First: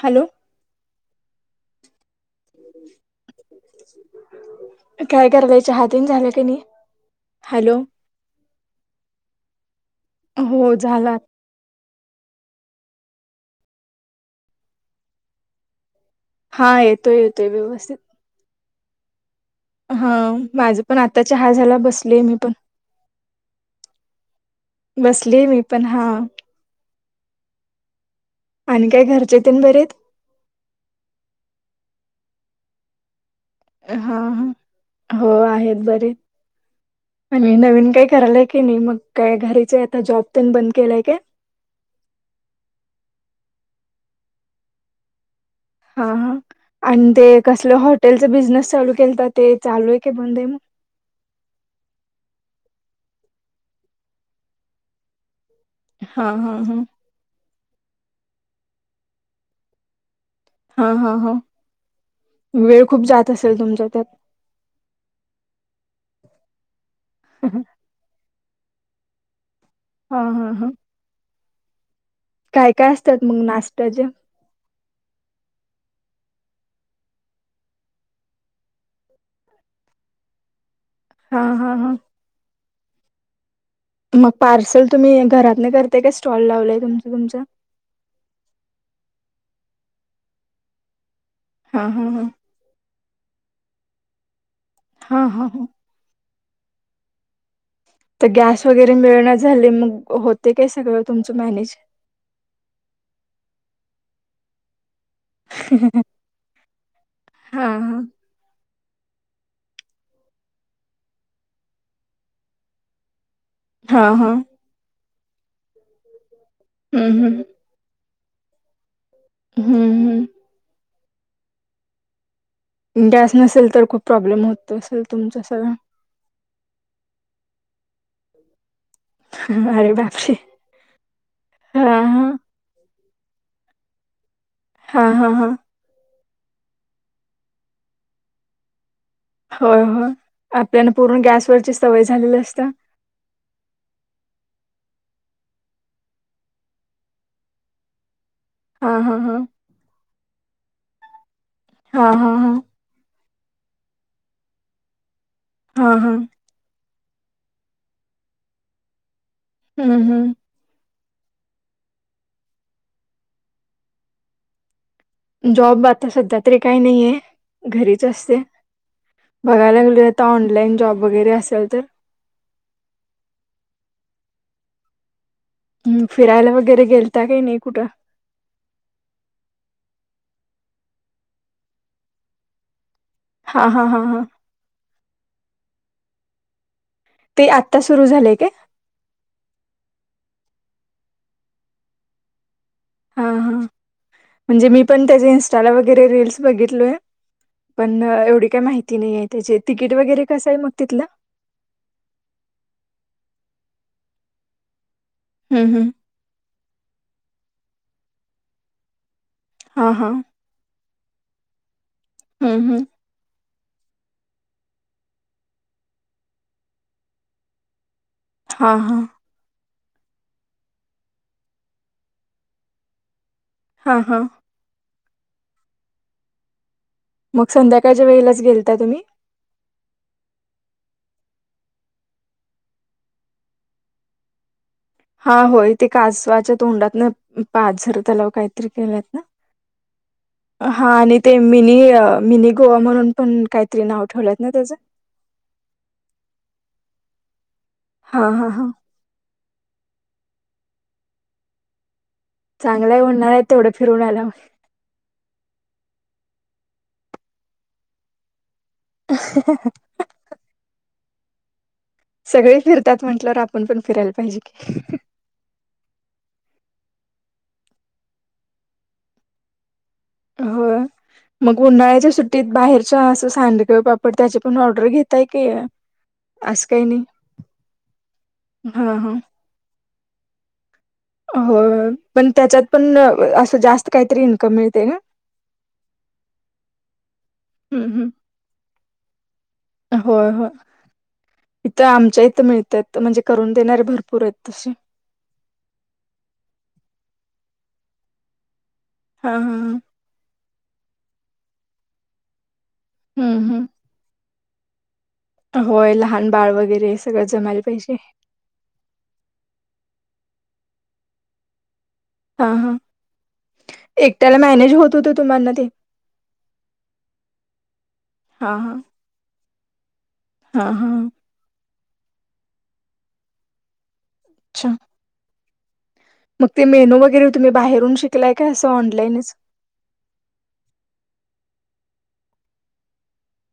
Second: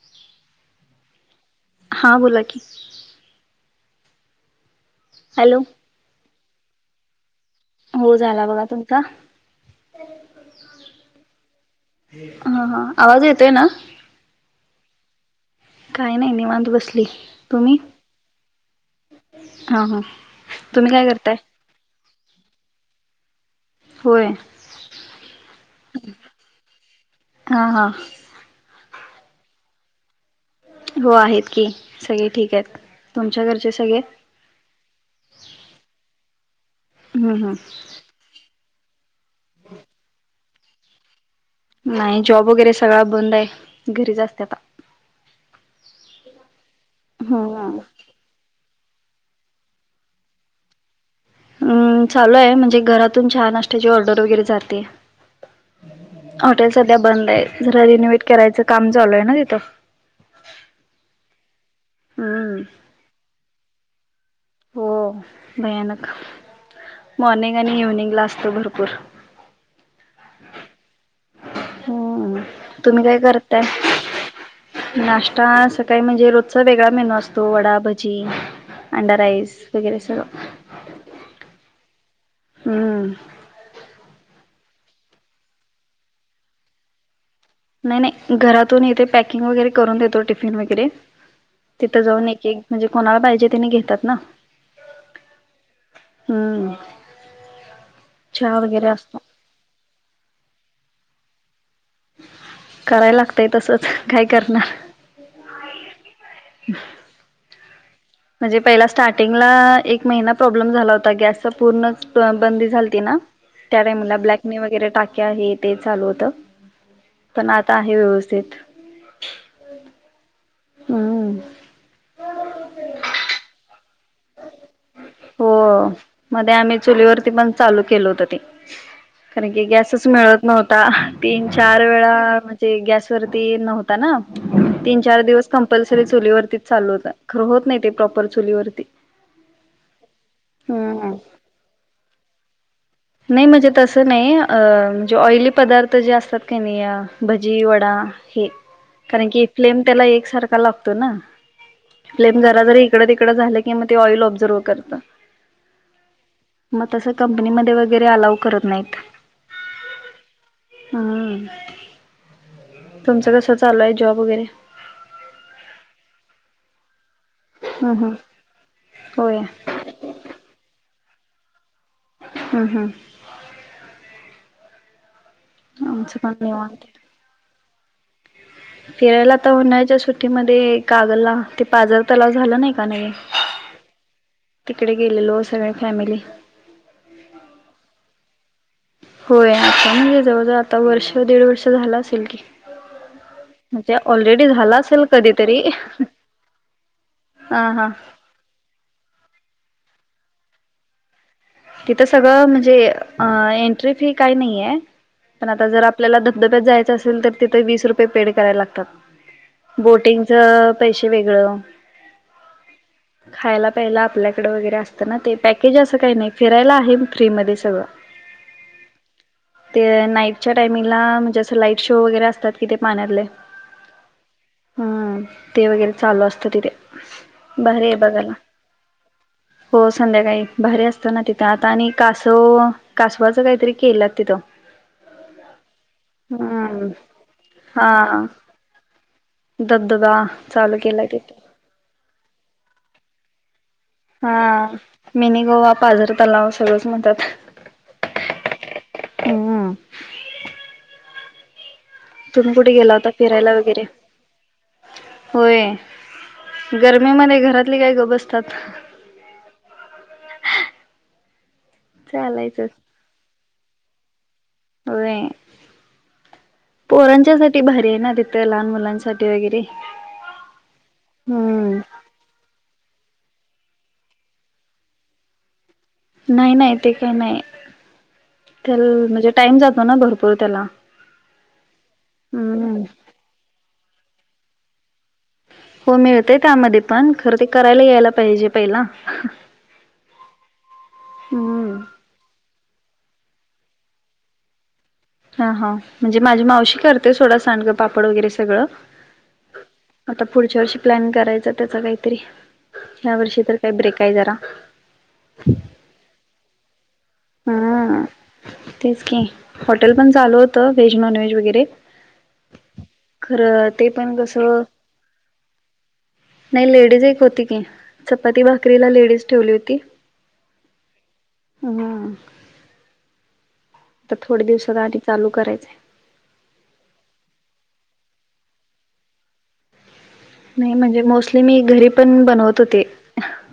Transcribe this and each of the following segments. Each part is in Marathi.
हॅलो हा बोला. की काय हॅलो करालाय च हातीन झालं क नाही. हॅलो हो झाला बघा तुमचा. हो झाला हा हा आवाज येतोय ना. काय नाही निवांत हा बसली येतोय येतोय तुम्ही. व्यवस्थित हा माझ तुम्ही पण काय आता करताय चहा झाला बसलीय मी पण. होय बसलीय मी पण हा. हा हा. काय घरचे त बरे. हो आहेत की सगळे ठीक आहेत. तुमच्या घरचे सगळे हा ह हो आहेत बर हम्म आणि हम्म नवीन काय करायला आहे. नाही मग काय घरीचे आता जॉब प बंद केलाय का. नाही जॉब वगैरे सगळा बंद आहे घरी च असत आता. हा आणि ते कसलं हम्म हॉटेलच बिझनेस चालू होटेल तर ते चालूय का बंद मग हम्म चालू आहे म्हणजे घरातून चहा नाश्त्याची ऑर्डर वगैरे जाते. हा हा हॉटेल हा सध्या बंद आहेत. जरा रिनोवेट करायचं काम चालूय ना तिथं. हा हा हा हम्म वेळ खूप जात असेल तुमचा त्यात. हो भयानक मॉर्निंग आणि इव्हनिंग ला असत. भरपूर हा हा हा. हो तुम्ही काय असतात मग करताय. नाश्त्याचे नाश्ता सकाळी म्हणजे रोजचा वेगळा मेनू असतो वडाभजी, अंड राईस वगैरे सगळ हा हा हा. हम्म....... मग पार्सल तुम्ही घरात नाही करताय का स्टॉल लावलाय तुमच तुमच नाही नाही घरातून इथे पॅकिंग वगैरे करून देतो टिफिन वगैरे हा तिथं हा हा जाऊन एक एक म्हणजे कोणाला पाहिजे तिने घेतात ना हा हा ह हम्म तर चहा गॅस वगैरे असतो मिळण झाले मग होते काय सगळं तुमचं मॅनेज कराय लागतय तसच काय करणार ह ह हा हा म्हणजे पहिला स्टार्टिंगला एक महिना प्रॉब्लेम झाला होता गॅस पूर्ण बंदी झालती ना त्या हा टायमला हा ब्लॅकनी वगैरे टाक्या हे ते चालू होतं हम्म पण आता आहे व्यवस्थित सथ [unintelligible] हम्म हम्म हम [unintelligible] गॅस नसेल तर खूप प्रॉब्लेम होत असेल तुमचा हो सगळा मध्ये आम्ही चुलीवरती पण चालू केलं होत ते कारण की अरे गॅसच बापरे मिळत नव्हता तीन चार हा वेळा हा म्हणजे गॅस तर ते नव्हाता ना तीन हा चार हा हा दिवस कम्पल्सरी चूलीवर चालू होत खरं होत नाही ते प्रॉपर चुलीवरती होय हो आपल्यान हम्म पूर्ण गॅसवरची सवय झालेली असत्या नाही म्हणजे तसं नाही अ म्हणजे ऑइली पदार्थ जे असतात का नाही भजी वडा हे हा हा कारण हा की फ्लेम त्याला एक सारखा लागतो ना हा हा फ्लेम हा जरा जरी इकड इ झालं की मग ते ऑइल ऑब्झर्व करत हा हा मग तस कंपनीमध्ये वगैरे अलाव करत नाहीत हम्म हम्म हम तुमचं कस चालू आहे जॉब वगैरे जॉब आता सध्या तरी काही नाहीये हम्म घरीच हम्म असते होय बघायला लागेल आता ऑनलाईन जॉब वगैरे असेल तर हम्म हम्म हम्म आमचं पण फिरायला वगैरे गेलता काही नाही कुठं फिरायलाता उन्हाळ्याच्या सुट्टीमध्ये कागलला ते पाजर तलाव झालं ना का नाही हा हा हा हा तिकडे गेलेलो सगळ फॅमिली ते आत्ता सुरू झालेय का होय आता म्हणजे जवळ जवळ आता वर्ष दीड वर्ष झालं असेल की हा हा ऑलरेडी म्हणजे झाला मी असेल पण त्याच्या कधीतरी. इन्स्टाला वगैरे रीलस बघितलोय हा हा पण एवढी काय माहिती नाही आहे त्याची तिकीट वगैरे कसं आहे मग तिथलं तिथं सगळं म्हणजे एंट्री फी काही नाहीय पण आता हम्म जर हम्म आपल्याला धबधब यच असेल तर तिथ वीस रुपये पेड करायला लागतात हां हां बोटिंगचे पैसे वेगळं हम्म हम्म खायला प्यायला आपल्याकडे वगैरे असतं ना ते पॅकेज असं काही नाही फिरायला आहे फ्री मध्ये सगळं हा हा ते नाईटच्या टाइमिंगला म्हणजे असं लाईट शो वगैरे असतात कि ते पाण्यातले हा हा ते वगैरे चालू असतं तिथे मग भारी आहे संध्याकाळच्या बघायला वेळेलाच गेलता तुम्ही हो संध्याकाळी भारी असते तिथं आता आणि कासव कासवाचं काहीतरी केलं तिथं हा होय ते कासवाच्या हम्म तोंडातून पाझर तलाव काहीतरी केलेत ना दद [unintelligible] हा आणि ते मिनी मिनी गोवा म्हणून पण काय हा मिनी गोवा पाजर तलाव सगळंच म्हणतात हा हा हा हम तुम्ही कुढे गेला चांगलाय होता उन्हाळ्यात फिरायला तेवढं वगैरे फिरून आला होय गरमीमध्ये घरातले काय गप्प बसतात [unintelligible] सगळे चालायचं फिरतात म्हटल्यावर आपण पण फिरायला पाहिजे की होय पोरांच्या साठी भारी आहे ना तिथं लहान मुलांसाठी वगैरे होय मग हम्म उन्हाळ्याच्या सुट्टीत बाहेरच्या सांडग किंवा पापड त्याची पण ऑर्डर घेताय की नाही असं नाही काही ते काय नाही त्याला हा म्हणजे टाईम जातो ना भरपूर त्याला हो पण त्याच्यात हम्म पण असं जास्त काहीतरी इन्कम मिळते का हो मिळतेय त्यामध्ये पण खर ते करायला हम्म हम्म यायला पाहिजे पहिला होय होय हम्म इथं आमच्या इथं मिळतात म्हणजे करून देणारे भरपूर आहेत तसे हा हा म्हणजे माझी मावशी करते सोडा सांडगं पापड वगैरे सगळं हा हम आता पुढच्या वर्षी प्लॅन करायचा त्याचा काहीतरी ह्या हम्म वर्षी तर हम्म काही ब्रेक आहे जरा होय लहान बाळ वगैरे सगळं जमायला पाहिजे हम तेच क हॉटेल पण चालू होतं व्हेज नॉन व्हेज वगैरे हा हा खरं ते पण कस एकट्याला मॅनेज होत होतं तुम्हाना ते नाही लेडीज एक होती की चपाती हा हा भाकरीला लेडीज ठेवली होती हा हा हम तर थोड्या अच्छा दिवसात पाणी चालू करायचं मग ते मेनू वगैरे तुम्ही बाहेरून शिकलाय का अस ऑनलाईनच नाही म्हणजे मोस्टली मी घरी पण बनवत होते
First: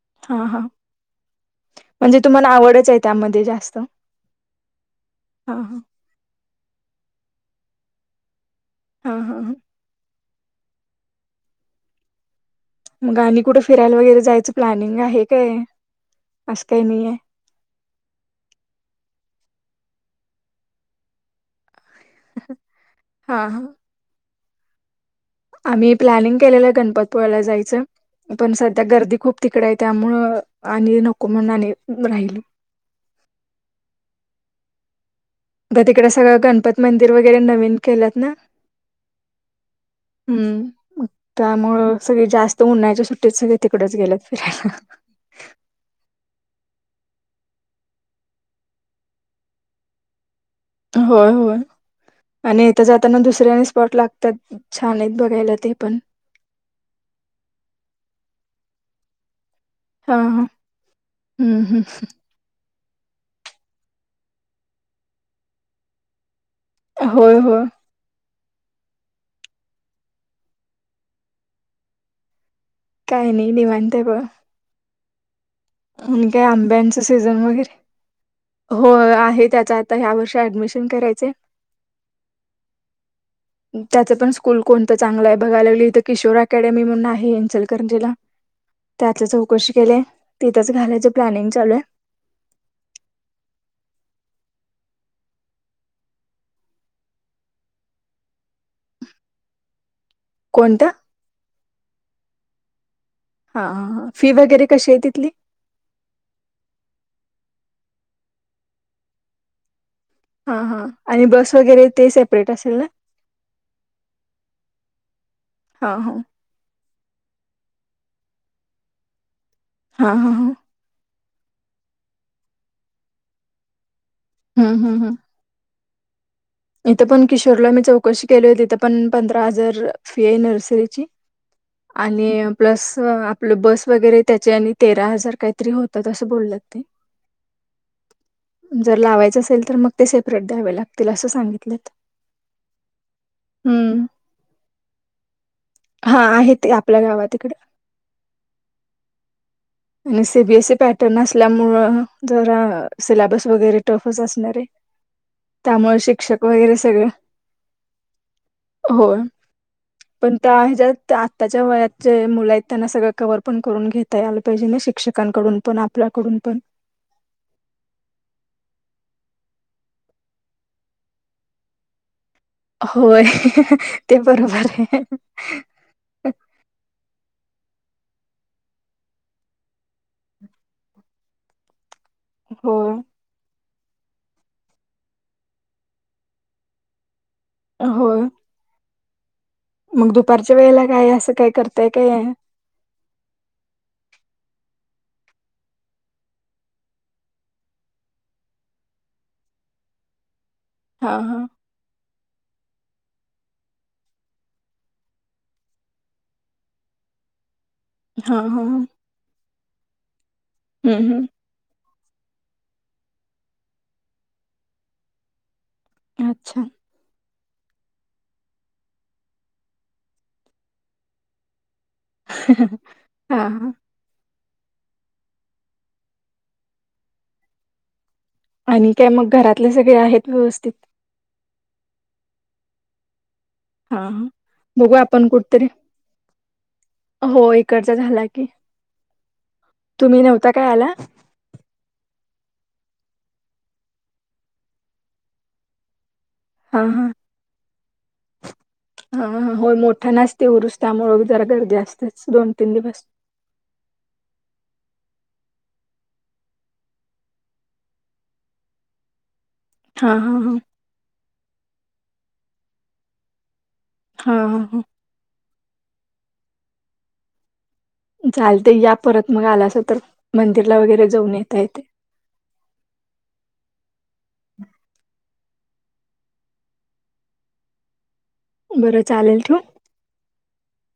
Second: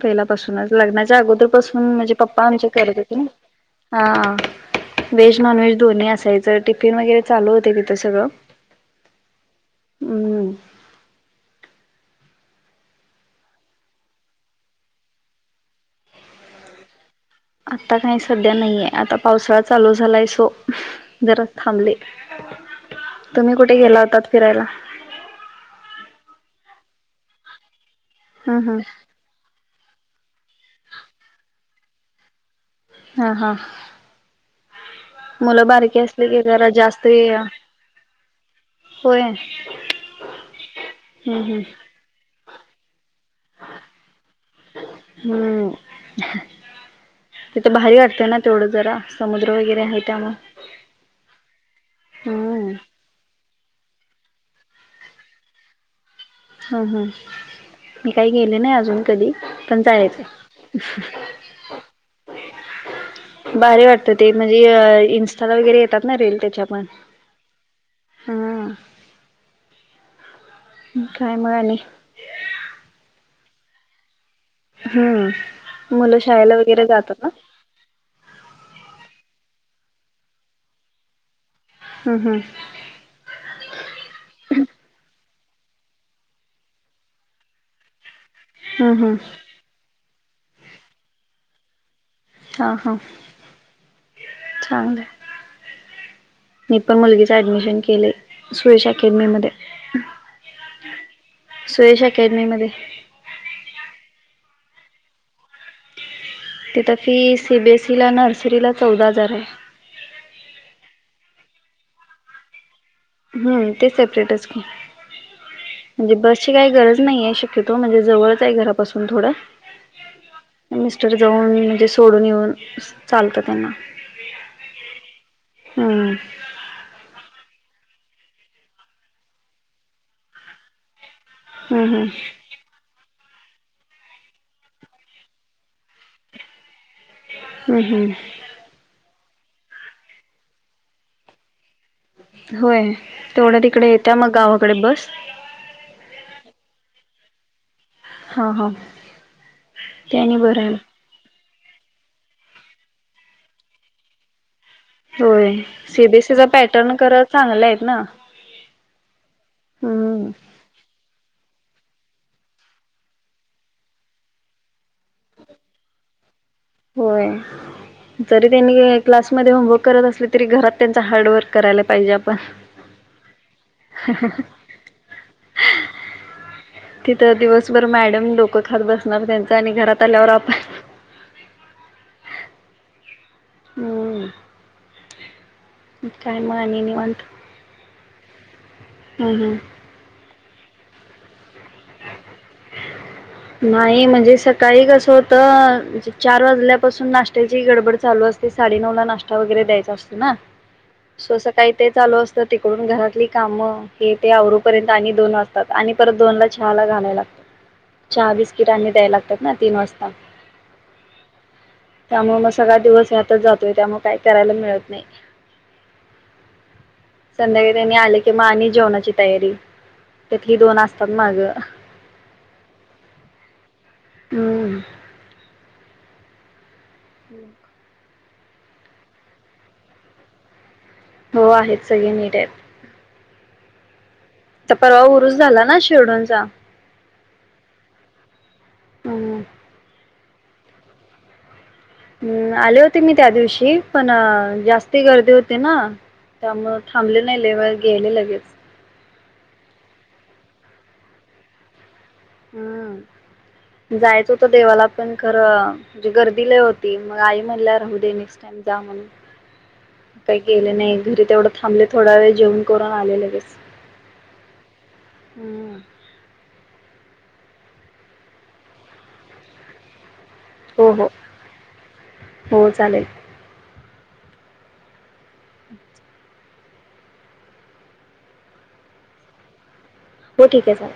पहिल्या हां पाासून हां लग्नाच्या अगोदर पासून म्हणजे पप्पा तुम्हाला आमच्या आवडच करत आहे होते ना त्यामध्ये जास्त हा व्हेज हां नॉन व्हेज हां दोन्ही असायचं टिफिन वगैरे चालू होते तिथं सगळं हा हा हा हम् मग आणि कुठे फिरायला वगैरे जायचं प्लॅनिंग आहे काय असं काही नाही आहे आता काही सध्या नाहीये आता पावसाळा चालू झालाय सो जरा थांबले हां तुम्ही हां कुठे गेला होताात फिरायला गणपतीपुळ्याला जायचं पण हम् हम् सध्या गर्दी खूप तिकड आहे त्यामुळं आणि नको म्हणून राहिल हा हा मुलं आ बारकी तिकड असली सगळं की जरा गणपती जास्त मंदिर वगैरे नवीन केलंत ना होय हम्म हम्म हम्म त्यामुळे सगळे जास्त उन्हाळच्या सुट्टीत सगळे तिकडच गेलेत फिरायला तिथं बाारी वाटतें ना तेवढंच जरा समुद्र वगैरे आहे त्यामुळ होय होय आणि इथं जाताना दुसऱ्याने स्पॉट लागतात छान आहेत बघायला ते पण हम हम मी काही गेले नाही अजून कधी पण हा जायचं आहे हा हम्म हम्म भारी वाटत. ते म्हणजे इंस्टाला वगैरे येतात ना, रिल त्याच्या. होय, हो! हां. कााय म? आनी - [unintelligible] हं - आणि काय? आंब्यांच सीझन वगैरे. हो, आहे. त्यात - त आता ह्या वर्षी ऍडमिशन करायचय. हं ह त्याच पण स्कूल कोणतं चांगलं आहे, बघाय लागली त किशोर अकॅडमी म्हणून आहें इचलकरंजीला हम्म हम्म त्याच चौकशी केली आहे. तिथंच घालायच प्लॅनिंग चालू आहे हा, हा चांगलंय मी पण मुलगीच ऍडमिशन केलंय सुयश अकॅडमी मध्ये कोणत्या? सुयश अकॅडमी मध्ये हा, फी वगैरे कशी आहे, तिथली? तिथं फी सीबीएसईला, नर्सरीला चौदा हजार आहे हा, हा आणि बस वगैरे ते सेपरेट असेल ना? हम्म, ते सेपरेटच की हां म्हणजे हां बसची काही गरज नाही आहे. शक्यतो म्हणजे जवळच आहे, घरापासून थोडं हा, हा, हा मिस्टर जाऊन येऊन म्हणजे सोडून येऊन चालतं त्यांना हम्म, हम्म, हम् ह इथं पण किशोरला मी चौकशी केली होती, तिथं पण पंधरा हजार फी आहे नर्सरीची हम्म हम्म आणि प्लस आपलं बस वगैरे त्याचे, आणि तेरा हजार काहीतरी होतात, असं बोलल्यात ते हम्म, हम्म नसेल तर मग ते सेपरेट द्यावे लागतील असं सांगितलेत होय, तेवढ्या तिकडे हम्म येत्या, मग गावाकडे बस हा आहे ते आपल्या गावात इकडे हा, हा त्यानी सी बी बरं एस सी आहे पॅटर्न अस त्या मुळ जरा सिल्याबस वगैरे टफच असणार आहे होय, त्यामुळे शिक्षक सीबीएसीचा वगैरे पॅटर्न खरा चांगला हेत ना? होय हम्म पण त्या ह्याज्यात त्यात त्याच्या वयाचे मुलं आहेत. त्यांना सगळं कवर पण करून घेता आल पाहिजे ना, शिक्षकांकडून पण आपल्याकडून पण होय जरी त्यांनी क्लास मध्ये होमवर्क करत असले तरी घरात त्यांचा हार्डवर्क करायला पाहिजे आपण होय, ते बरोबर आहे तर दिवसभर मॅडम डोक खात बसणार त्याचं आणि घरात आल्यावर आपण होय होय काय म आणि? निवांत होय ह, ह मग दुपारच्या वेळेला, काय असं काय करताय? काय? नाही म्हणजे सकाळी कसं होत चार वाजल्यापासून नाश्त्याची गडबड चालू साडेनऊला नाश्ता वगैरे द्यायचा असतो ना हा सो हा सकाळी ते चालू अस तर तिकडून घरातली कामं हे ते आवरुपर्यंत आणि दोन वाजतात आणि परत दोन ला चहाला घालायला लागत चहा हा हा बिस्कीट आणि द्यायला लागतात ना तीन वासता हम्म, हम्म त्यामुळ मग सगळा दिवस ह्यातच जातोय त्यामुळे काही करायला मिळत नाही अच्छा संध्याकाळी त्यांनी आले कि म आणि जेवणाची तयारी त्यातली दोन असतात मागं हा, हा हम [inaudible] आणि काय मग घरातले सगळे आहेत व्यवस्थित हो आहेत सगळी नीट आहेत. हा. तर बघू परवा आपण उरुस झाला कुठतरी ना शिरडूनचा हो इकडचा झाला कि हम्म तुम्ही नव्हता काय आला. हम् आले होते मी त्या दिवशी पण जास्ती गर्दी होते ना. त्यामु हा हा थांबले नाही लय वेळ गेले लगेच हा हो मोठं नासते उरुस त्यामुळे जरा गर्दी असते. हम्म जायचं होत देवाला पण खरं म्हणजे गर्दीला होती मग आई म्हणल्या राहू दे नेक्स्ट टाइम जा म्हणून हा हा काही हा केले नाही घरी तेवढं थांबले थोडा वेळ जेवण करून आले ल बस. हा ह ह. हम. चालतंय या परत मग आलासा तर मंदिरला हो वगैरे हो जाऊन येत यथे हो चालेल बरं चालेल ठेऊ. हो ठीक आहे चालेल.